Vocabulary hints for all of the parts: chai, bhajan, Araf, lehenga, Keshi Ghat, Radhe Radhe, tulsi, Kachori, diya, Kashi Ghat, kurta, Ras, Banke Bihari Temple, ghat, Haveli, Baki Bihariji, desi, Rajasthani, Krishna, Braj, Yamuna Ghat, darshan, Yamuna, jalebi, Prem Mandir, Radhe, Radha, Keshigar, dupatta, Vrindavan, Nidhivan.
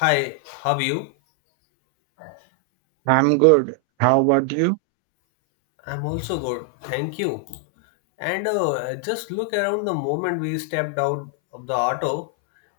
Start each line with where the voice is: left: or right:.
left: Hi, how are you?
right: I'm good. How about you?
left: I'm also good, thank you. And Just look around the moment we stepped out of the auto,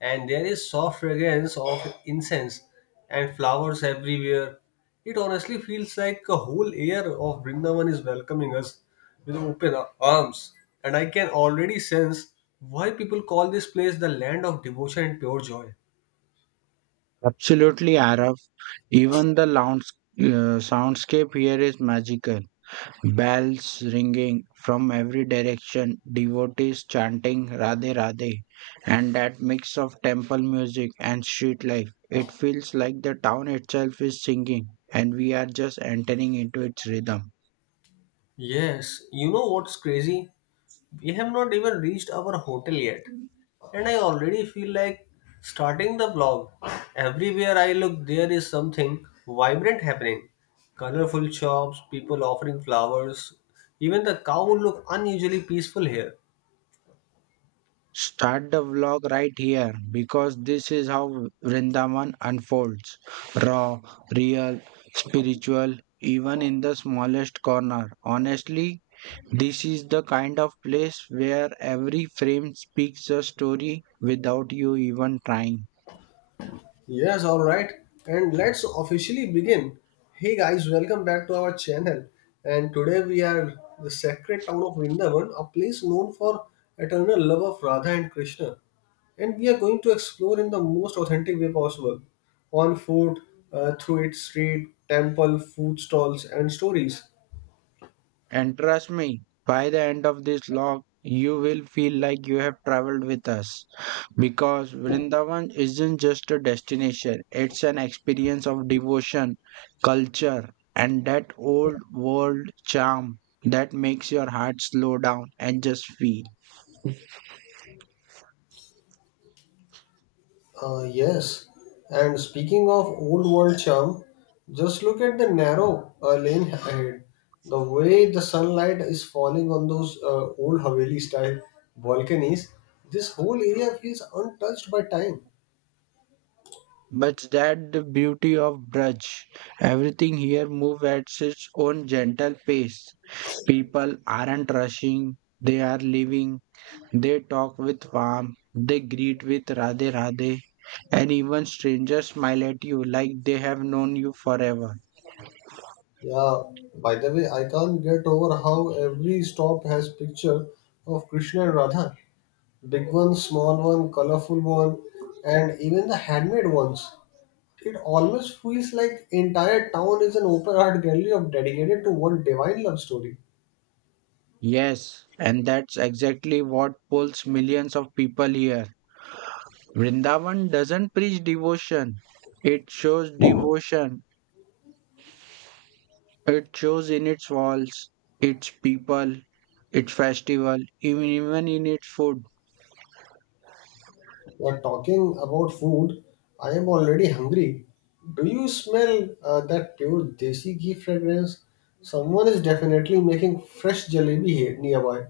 left: and there is soft fragrance of incense and flowers everywhere. It honestly feels like a whole air of Vrindavan is welcoming us with open arms. And I can already sense why people call this place the land of devotion and pure joy.
right: Absolutely, Araf. Even the lounge, soundscape here is magical. Bells ringing from every direction, devotees chanting Radhe Radhe, and that mix of temple music and street life. It feels like the town itself is singing, and we are just entering into its rhythm.
left: Yes, you know what's crazy? We have not even reached our hotel yet, and I already feel like starting the vlog. Everywhere I look, there is something vibrant happening. Colorful shops, people offering flowers, even the cow look unusually peaceful here.
right: Start the vlog right here because this is how Vrindavan unfolds raw, real, spiritual, even in the smallest corner. Honestly, this is the kind of place where every frame speaks a story without you even trying.
left: Yes, all right. And let's officially begin. Hey guys, welcome back to our channel. And today we are the sacred town of Vrindavan, a place known for eternal love of Radha and Krishna. And we are going to explore in the most authentic way possible on foot, through its street, temple, food stalls, and stories.
right: And trust me, by the end of this log, you will feel like you have traveled with us. Because Vrindavan isn't just a destination, it's an experience of devotion, culture, and that old world charm that makes your heart slow down and just feel.
left: Yes, and speaking of old world charm, just look at the narrow lane ahead. The way the sunlight is falling on those old Haveli style balconies, this whole area feels untouched by time.
right: But that the beauty of Braj. Everything here moves at its own gentle pace. People aren't rushing, they are living. They talk with warmth, they greet with Radhe Radhe, and even strangers smile at you like they have known you forever.
left: Yeah, by the way, I can't get over how every stop has picture of Krishna and Radha. Big one, small one, colorful one, and even the handmade ones. It almost feels like entire town is an open art gallery of dedicated to one divine love story.
right: Yes, and that's exactly what pulls millions of people here. Vrindavan doesn't preach devotion. It shows in its walls, its people, its festival, even in its food.
left: We're talking about food. I am already hungry. Do you smell that pure desi ghee fragrance? Someone is definitely making fresh jalebi here nearby.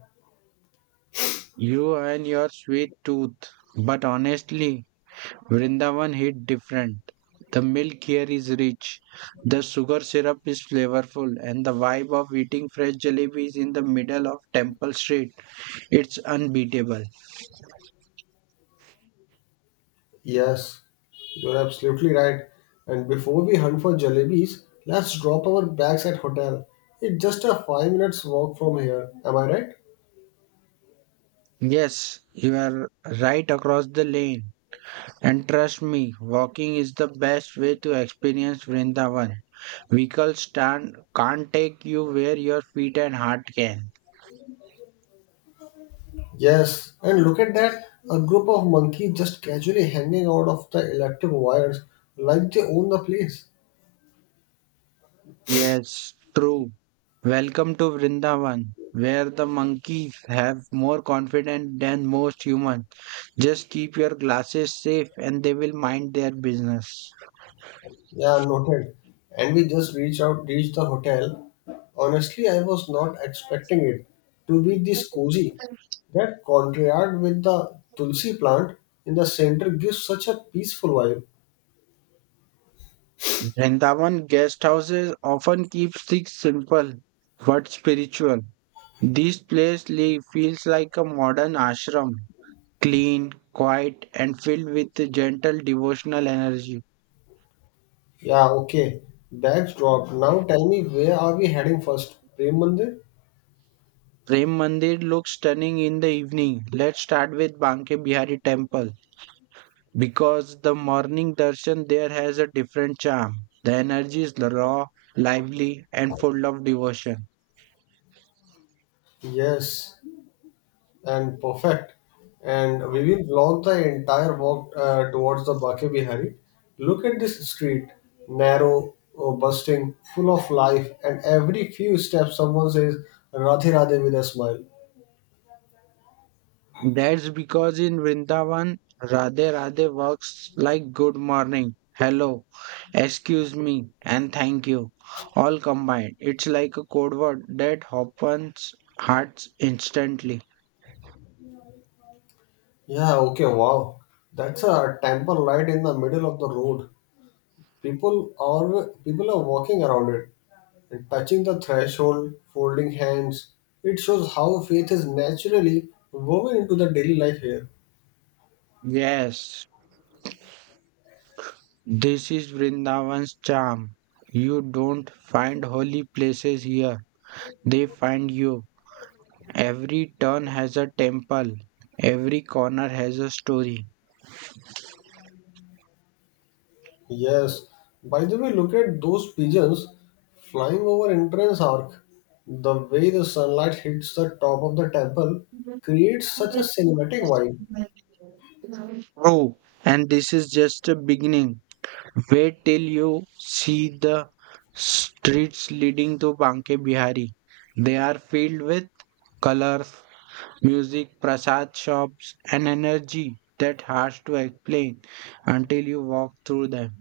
right: You and your sweet tooth. But honestly, Vrindavan hit different. The milk here is rich, the sugar syrup is flavorful, and the vibe of eating fresh jalebis in the middle of Temple Street, it's unbeatable.
left: Yes, you're absolutely right. And before we hunt for jalebis, let's drop our bags at hotel. It's just a five minutes walk from here. Am I right?
right: Yes, you are right across the lane. And trust me, walking is the best way to experience Vrindavan. Vehicles stand, can't take you where your feet and heart can.
left: Yes, and look at that. A group of monkeys just casually hanging out of the electric wires like they own the place.
right: Yes, true. Welcome to Vrindavan, where the monkeys have more confidence than most humans. Just keep your glasses safe and they will mind their business.
left: Yeah, noted. And we just reached the hotel. Honestly, I was not expecting it to be this cozy. That courtyard with the tulsi plant in the center gives such a peaceful vibe.
right: Vrindavan guest houses often keep things simple but spiritual. This place feels like a modern ashram, clean, quiet, and filled with a gentle devotional energy.
left: Yeah, okay. Bags dropped. Now tell me, where are we heading first? Prem Mandir?
right: Prem Mandir looks stunning in the evening. Let's start with Banke Bihari Temple, because the morning darshan there has a different charm. The energy is raw, lively, and full of devotion.
left: Yes, and perfect. And we will vlog the entire walk towards the Bake Bihari. Look at this street, narrow, bustling, full of life, and every few steps someone says Radhe Radhe with a smile.
right: That's because in Vrindavan, Radhe Radhe works like good morning, hello, excuse me, and thank you, all combined. It's like a code word that opens hearts instantly.
left: Yeah, okay, wow. That's a temple right in the middle of the road. People are walking around it and touching the threshold, folding hands. It shows how faith is naturally woven into the daily life here.
right: Yes, this is Vrindavan's charm. You don't find holy places here, they find you. Every turn has a temple, every corner has a story.
left: Yes. By the way, look at those pigeons flying over entrance arc. The way the sunlight hits the top of the temple creates such a cinematic vibe.
right: Oh, and this is just a beginning. Wait till you see the streets leading to Banke Bihari. They are filled with colors, music, prasad shops, and energy that hard to explain until you walk through them.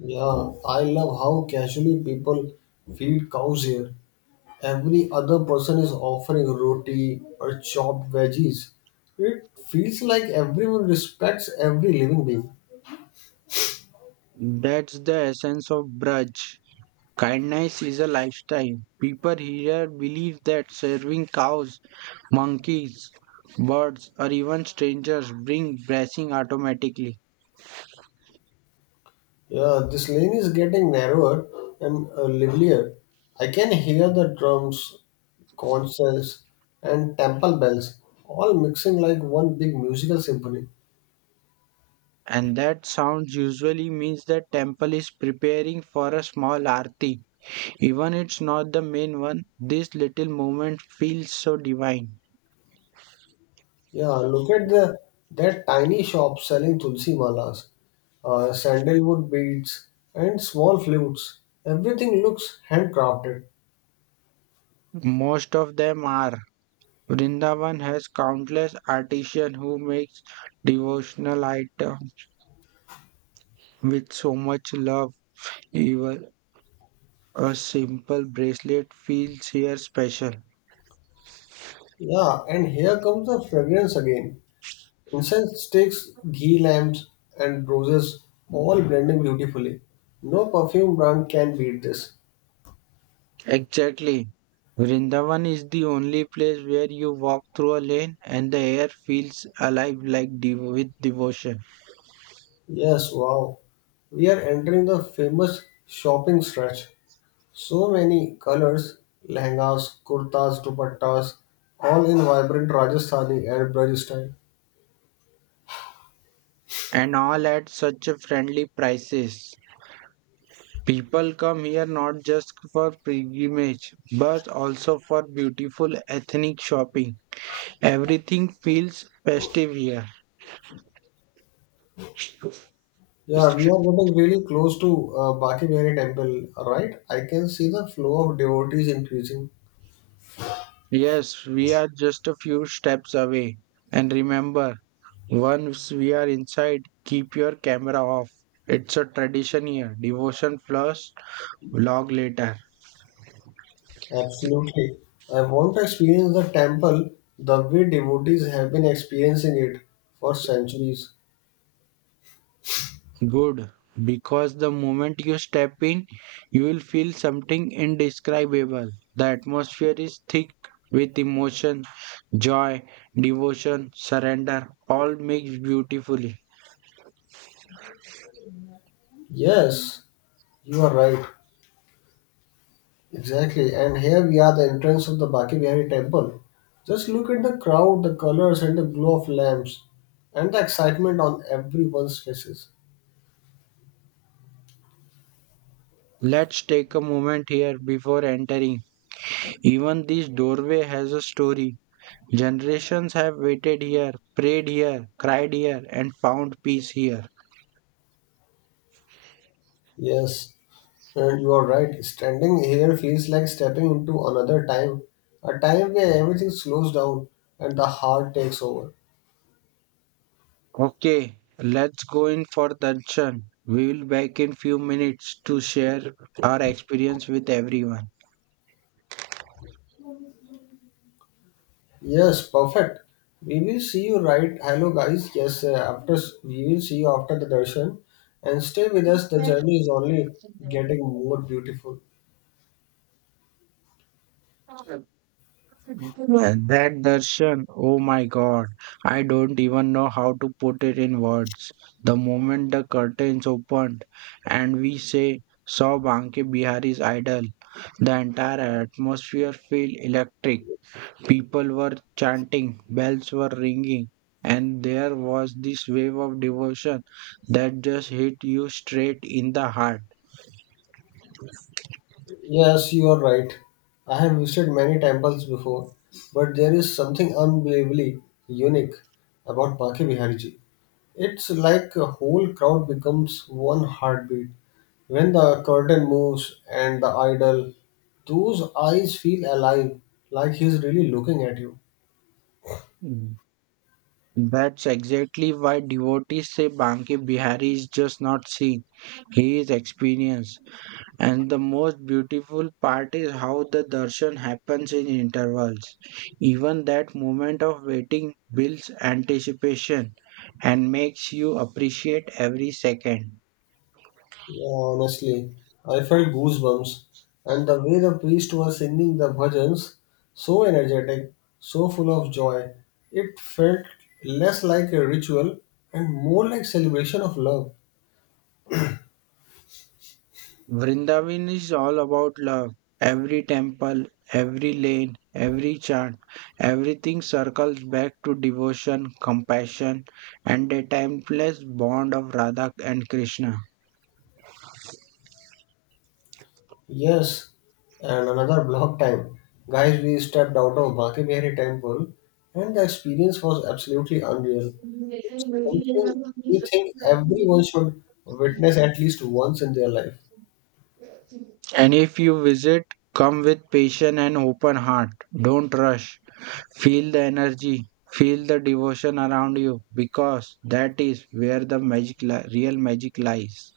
left: Yeah, I love how casually people feed cows here. Every other person is offering roti or chopped veggies. It feels like everyone respects every living being.
right: That's the essence of Braj. Kindness is a lifestyle. People here believe that serving cows, monkeys, birds, or even strangers bring blessing automatically.
left: Yeah, this lane is getting narrower and livelier. I can hear the drums, concerts, and temple bells all mixing like one big musical symphony.
right: And that sounds usually means that temple is preparing for a small arti. Even it's not the main one, this little moment feels so divine.
left: Yeah, look at the that tiny shop selling tulsi malas, sandalwood beads, and small flutes. Everything looks handcrafted.
right: Most of them are. Vrindavan has countless artisans who makes devotional items with so much love. Even a simple bracelet feels here special.
left: Yeah, and here comes the fragrance again. Incense sticks, ghee lamps, and roses all blending beautifully. No perfume brand can beat this.
right: Exactly. Vrindavan is the only place where you walk through a lane and the air feels alive like with devotion.
left: Yes, wow. We are entering the famous shopping stretch. So many colors, lehengas, kurtas, dupattas, all in vibrant Rajasthani and Braj style.
right: And all at such a friendly prices. People come here not just for pilgrimage but also for beautiful ethnic shopping. Everything feels festive here.
left: Yeah, we are getting really close to Baki Bihari temple, right? I can see the flow of devotees increasing.
right: Yes, we are just a few steps away. And remember, once we are inside, keep your camera off. It's a tradition here. Devotion first, vlog later.
left: Absolutely. I want to experience the temple the way devotees have been experiencing it for centuries.
right: Good. Because the moment you step in, you will feel something indescribable. The atmosphere is thick with emotion, joy, devotion, surrender, all mixed beautifully.
left: Yes, you are right. Exactly. And here we are, the entrance of the Baki Bihari temple. Just look at the crowd, the colors, and the glow of lamps, and the excitement on everyone's faces.
right: Let's take a moment here before entering. Even this doorway has a story. Generations have waited here, prayed here, cried here, and found peace here.
left: Yes, and you are right. Standing here feels like stepping into another time, a time where everything slows down and the heart takes over.
right: Okay, let's go in for darshan. We will back in few minutes to share our experience with everyone.
left: Yes, perfect. We will see you right. Hello, guys. Yes, we will see you after the darshan, and stay with us. The journey is only getting more beautiful.
right: And that darshan, oh my god, I don't even know how to put it in words. The moment the curtains opened and we say saw Banke Bihari's idol, the entire atmosphere felt electric. People were chanting, bells were ringing, and there was this wave of devotion that just hit you straight in the heart.
left: Yes, you are right. I have visited many temples before, but there is something unbelievably unique about Baki Bihariji. It's like a whole crowd becomes one heartbeat. When the curtain moves and the idol, those eyes feel alive, like he's really looking at you.
right: Mm. That's exactly why devotees say Banke Bihari is just not seen, he is experienced. And the most beautiful part is how the darshan happens in intervals. Even that moment of waiting builds anticipation and makes you appreciate every second.
left: Yeah, honestly, I felt goosebumps. And the way the priest was singing the bhajans, so energetic, so full of joy, it felt less like a ritual and more like celebration of love.
right: Vrindavan is all about love. Every temple, every lane, every chant, everything circles back to devotion, compassion, and a timeless bond of Radha and Krishna.
left: Yes, and another block time. Guys, we stepped out of Baki Bihari temple and the experience was absolutely unreal. It's something we think everyone should witness at least once in their life.
right: And if you visit, come with patient and open heart. Don't rush. Feel the energy. Feel the devotion around you because that is where the real magic lies.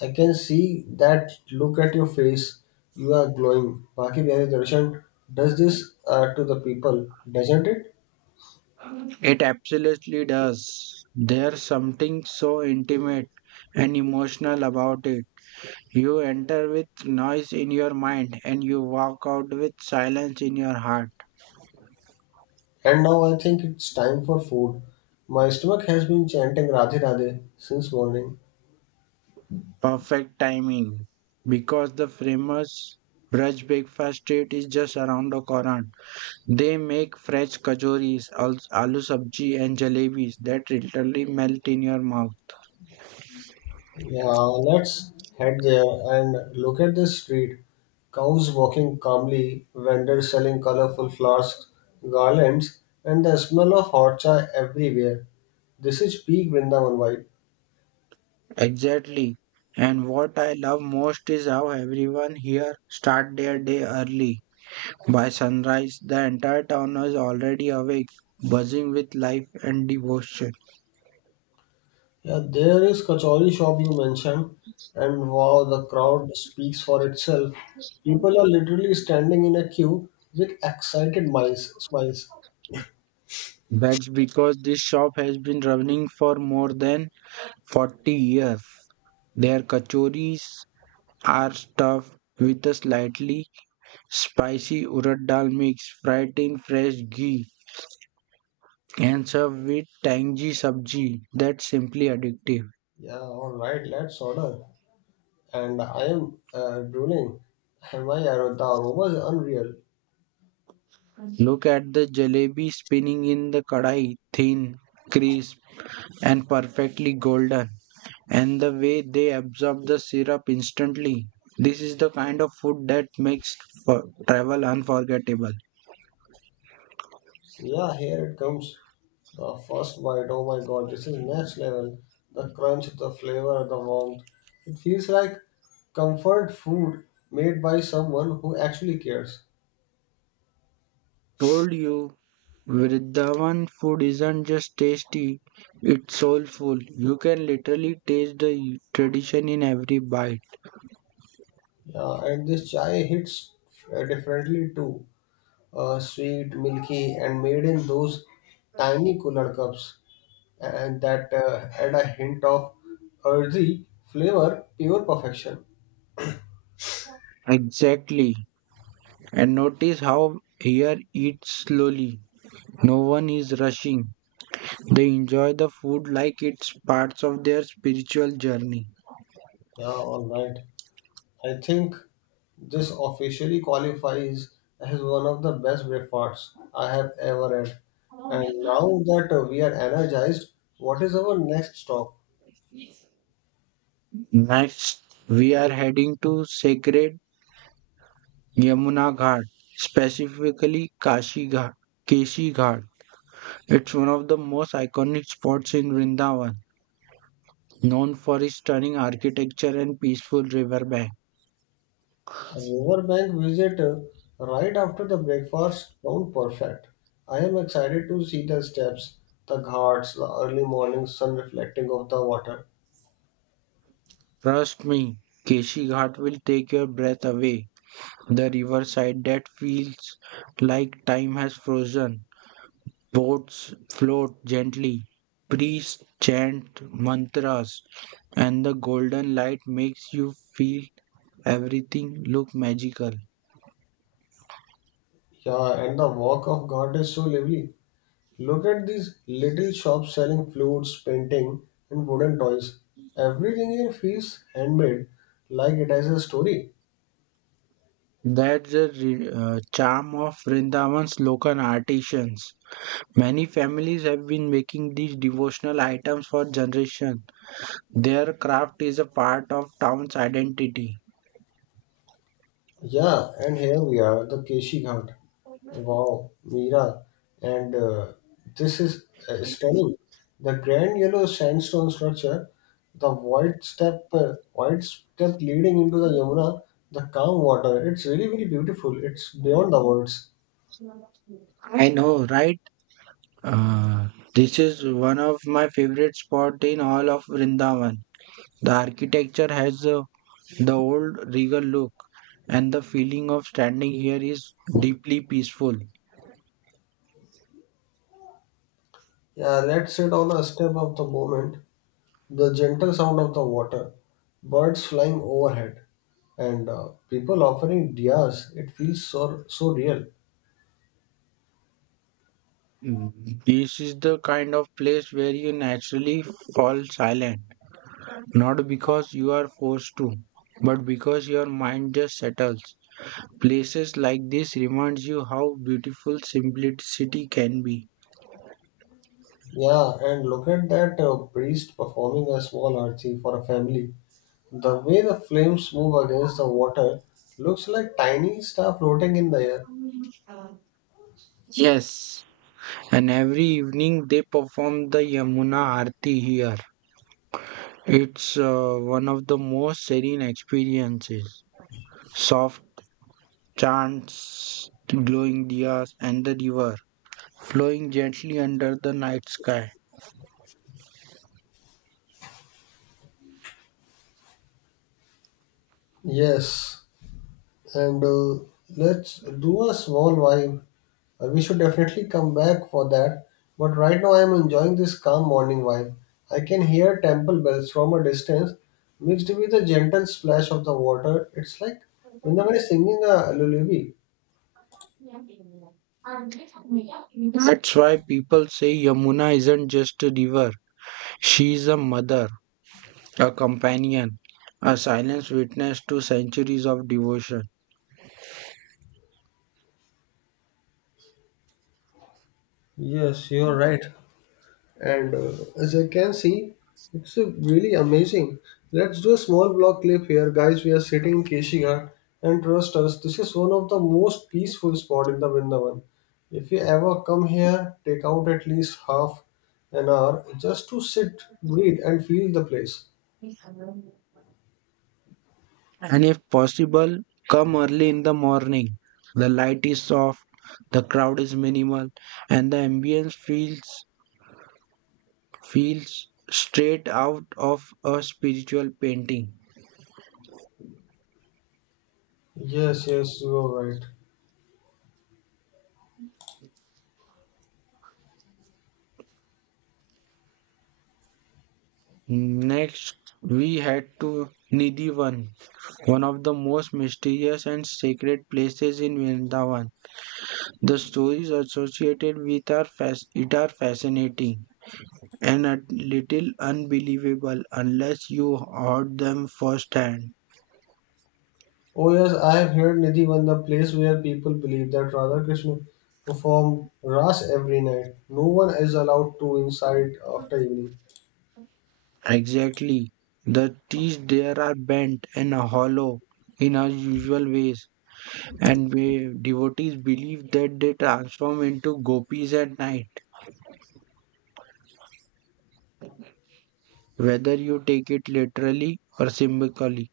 left: I can see that look at your face. You are glowing. Baki Bihari Darshan does this to the people, doesn't it?
right: It absolutely does. There's something so intimate and emotional about it. You enter with noise in your mind and you walk out with silence in your heart.
left: And now I think it's time for food. My stomach has been chanting Radhe Radhe since morning.
right: Perfect timing. Because the famous Braj breakfast treat is just around the corner. They make fresh kachoris, aloo sabji and jalebis that literally melt in your mouth.
left: Yeah, let's head there and look at the street. Cows walking calmly, vendors selling colorful flasks, garlands, and the smell of hot chai everywhere. This is peak Vrindavan vibe.
right: Exactly. And what I love most is how everyone here start their day early. By sunrise, the entire town is already awake, buzzing with life and devotion.
left: Yeah, there is Kachori shop you mentioned, and wow, the crowd speaks for itself. People are literally standing in a queue with excited minds, smiles.
right: That's because this shop has been running for more than 40 years. Their kachoris are stuffed with a slightly spicy urad dal mix, fried in fresh ghee, and served with tangy sabji that's simply addictive.
left: Yeah, all right, let's order. And I am drooling. The aroma is unreal.
right: Look at the jalebi spinning in the kadai, thin, crisp, and perfectly golden, and the way they absorb the syrup instantly. This is the kind of food that makes for travel unforgettable.
left: Yeah, here it comes. The first bite. Oh my God, this is next level. The crunch, the flavor, the warmth. It feels like comfort food made by someone who actually cares.
right: Told you, Vrindavan food isn't just tasty, it's soulful. You can literally taste the tradition in every bite.
left: Yeah, and this chai hits differently too. Sweet, milky, and made in those tiny cooler cups, and that add a hint of earthy flavor, pure perfection.
right: Exactly. And notice how here eats slowly. No one is rushing. They enjoy the food like it's parts of their spiritual journey.
left: Yeah, all right. I think this officially qualifies as one of the best breakfasts I have ever had. And now that we are energized, what is our next stop?
right: Next, we are heading to sacred Yamuna Ghat, specifically Kashi Ghat, Keshi Ghat. It's one of the most iconic spots in Vrindavan, known for its stunning architecture and peaceful riverbank.
left: A riverbank visit right after the breakfast sound perfect. I am excited to see the steps, the ghats, the early morning sun reflecting off the water.
right: Trust me, Keshi Ghat will take your breath away. The riverside that feels like time has frozen. Boats float gently, priests chant mantras, and the golden light makes you feel everything look magical.
left: Yeah, and the walk of God is so lively. Look at these little shops selling flutes, painting, and wooden toys. Everything here feels handmade, like it has a story.
right: That's the charm of Vrindavan's local artisans. Many families have been making these devotional items for generations. Their craft is a part of town's identity.
left: Yeah, and here we are, the Keshi Ghat. Wow, Mira, and this is stunning. The grand yellow sandstone structure, the wide step leading into the Yamuna, the calm water. It's really, really beautiful. It's beyond the words.
right: I know, right? Uh, this is one of my favorite spot in all of Vrindavan. The architecture has the old regal look, and the feeling of standing here is deeply peaceful.
left: Yeah, let's sit on a step of the moment. The gentle sound of the water, birds flying overhead, and people offering diyas. It feels so so real.
right: Mm. This is the kind of place where you naturally fall silent, not because you are forced to, but because your mind just settles. Places like this reminds you how beautiful simplicity can be.
left: Yeah, and look at that priest performing a small arti for a family. The way the flames move against the water looks like tiny star floating in the air.
right: Yes. And every evening they perform the Yamuna Aarti here. It's one of the most serene experiences. Soft chants, glowing diyas, and the river flowing gently under the night sky.
left: Yes, and let's do a small vibe. We should definitely come back for that. But right now, I am enjoying this calm morning vibe. I can hear temple bells from a distance, mixed with the gentle splash of the water. It's like Vrindavan is singing a lullaby.
right: That's why people say Yamuna isn't just a river. She is a mother, a companion, a silent witness to centuries of devotion.
left: Yes, you're right. and As I can see, it's really amazing. Let's do a small block clip here, guys. We are sitting in Keshigar, and trust us, this is one of the most peaceful spot in the Vrindavan. If you ever come here, take out at least half an hour just to sit, breathe, and feel the place.
right: And if possible, come early in the morning. The light is soft, the crowd is minimal, and the ambience feels straight out of a spiritual painting.
left: Yes, yes, you are right.
right: Next, we head to Nidhivan, one of the most mysterious and sacred places in Vrindavan. The stories associated with are it are fascinating and a little unbelievable unless you heard them firsthand.
left: Oh yes, I have heard Nidhivan, the place where people believe that Radha Krishna perform Ras every night. No one is allowed to inside after evening.
right: Exactly. The trees there are bent and hollow in unusual ways, and we, devotees believe that they transform into gopis at night, whether you take it literally or symbolically.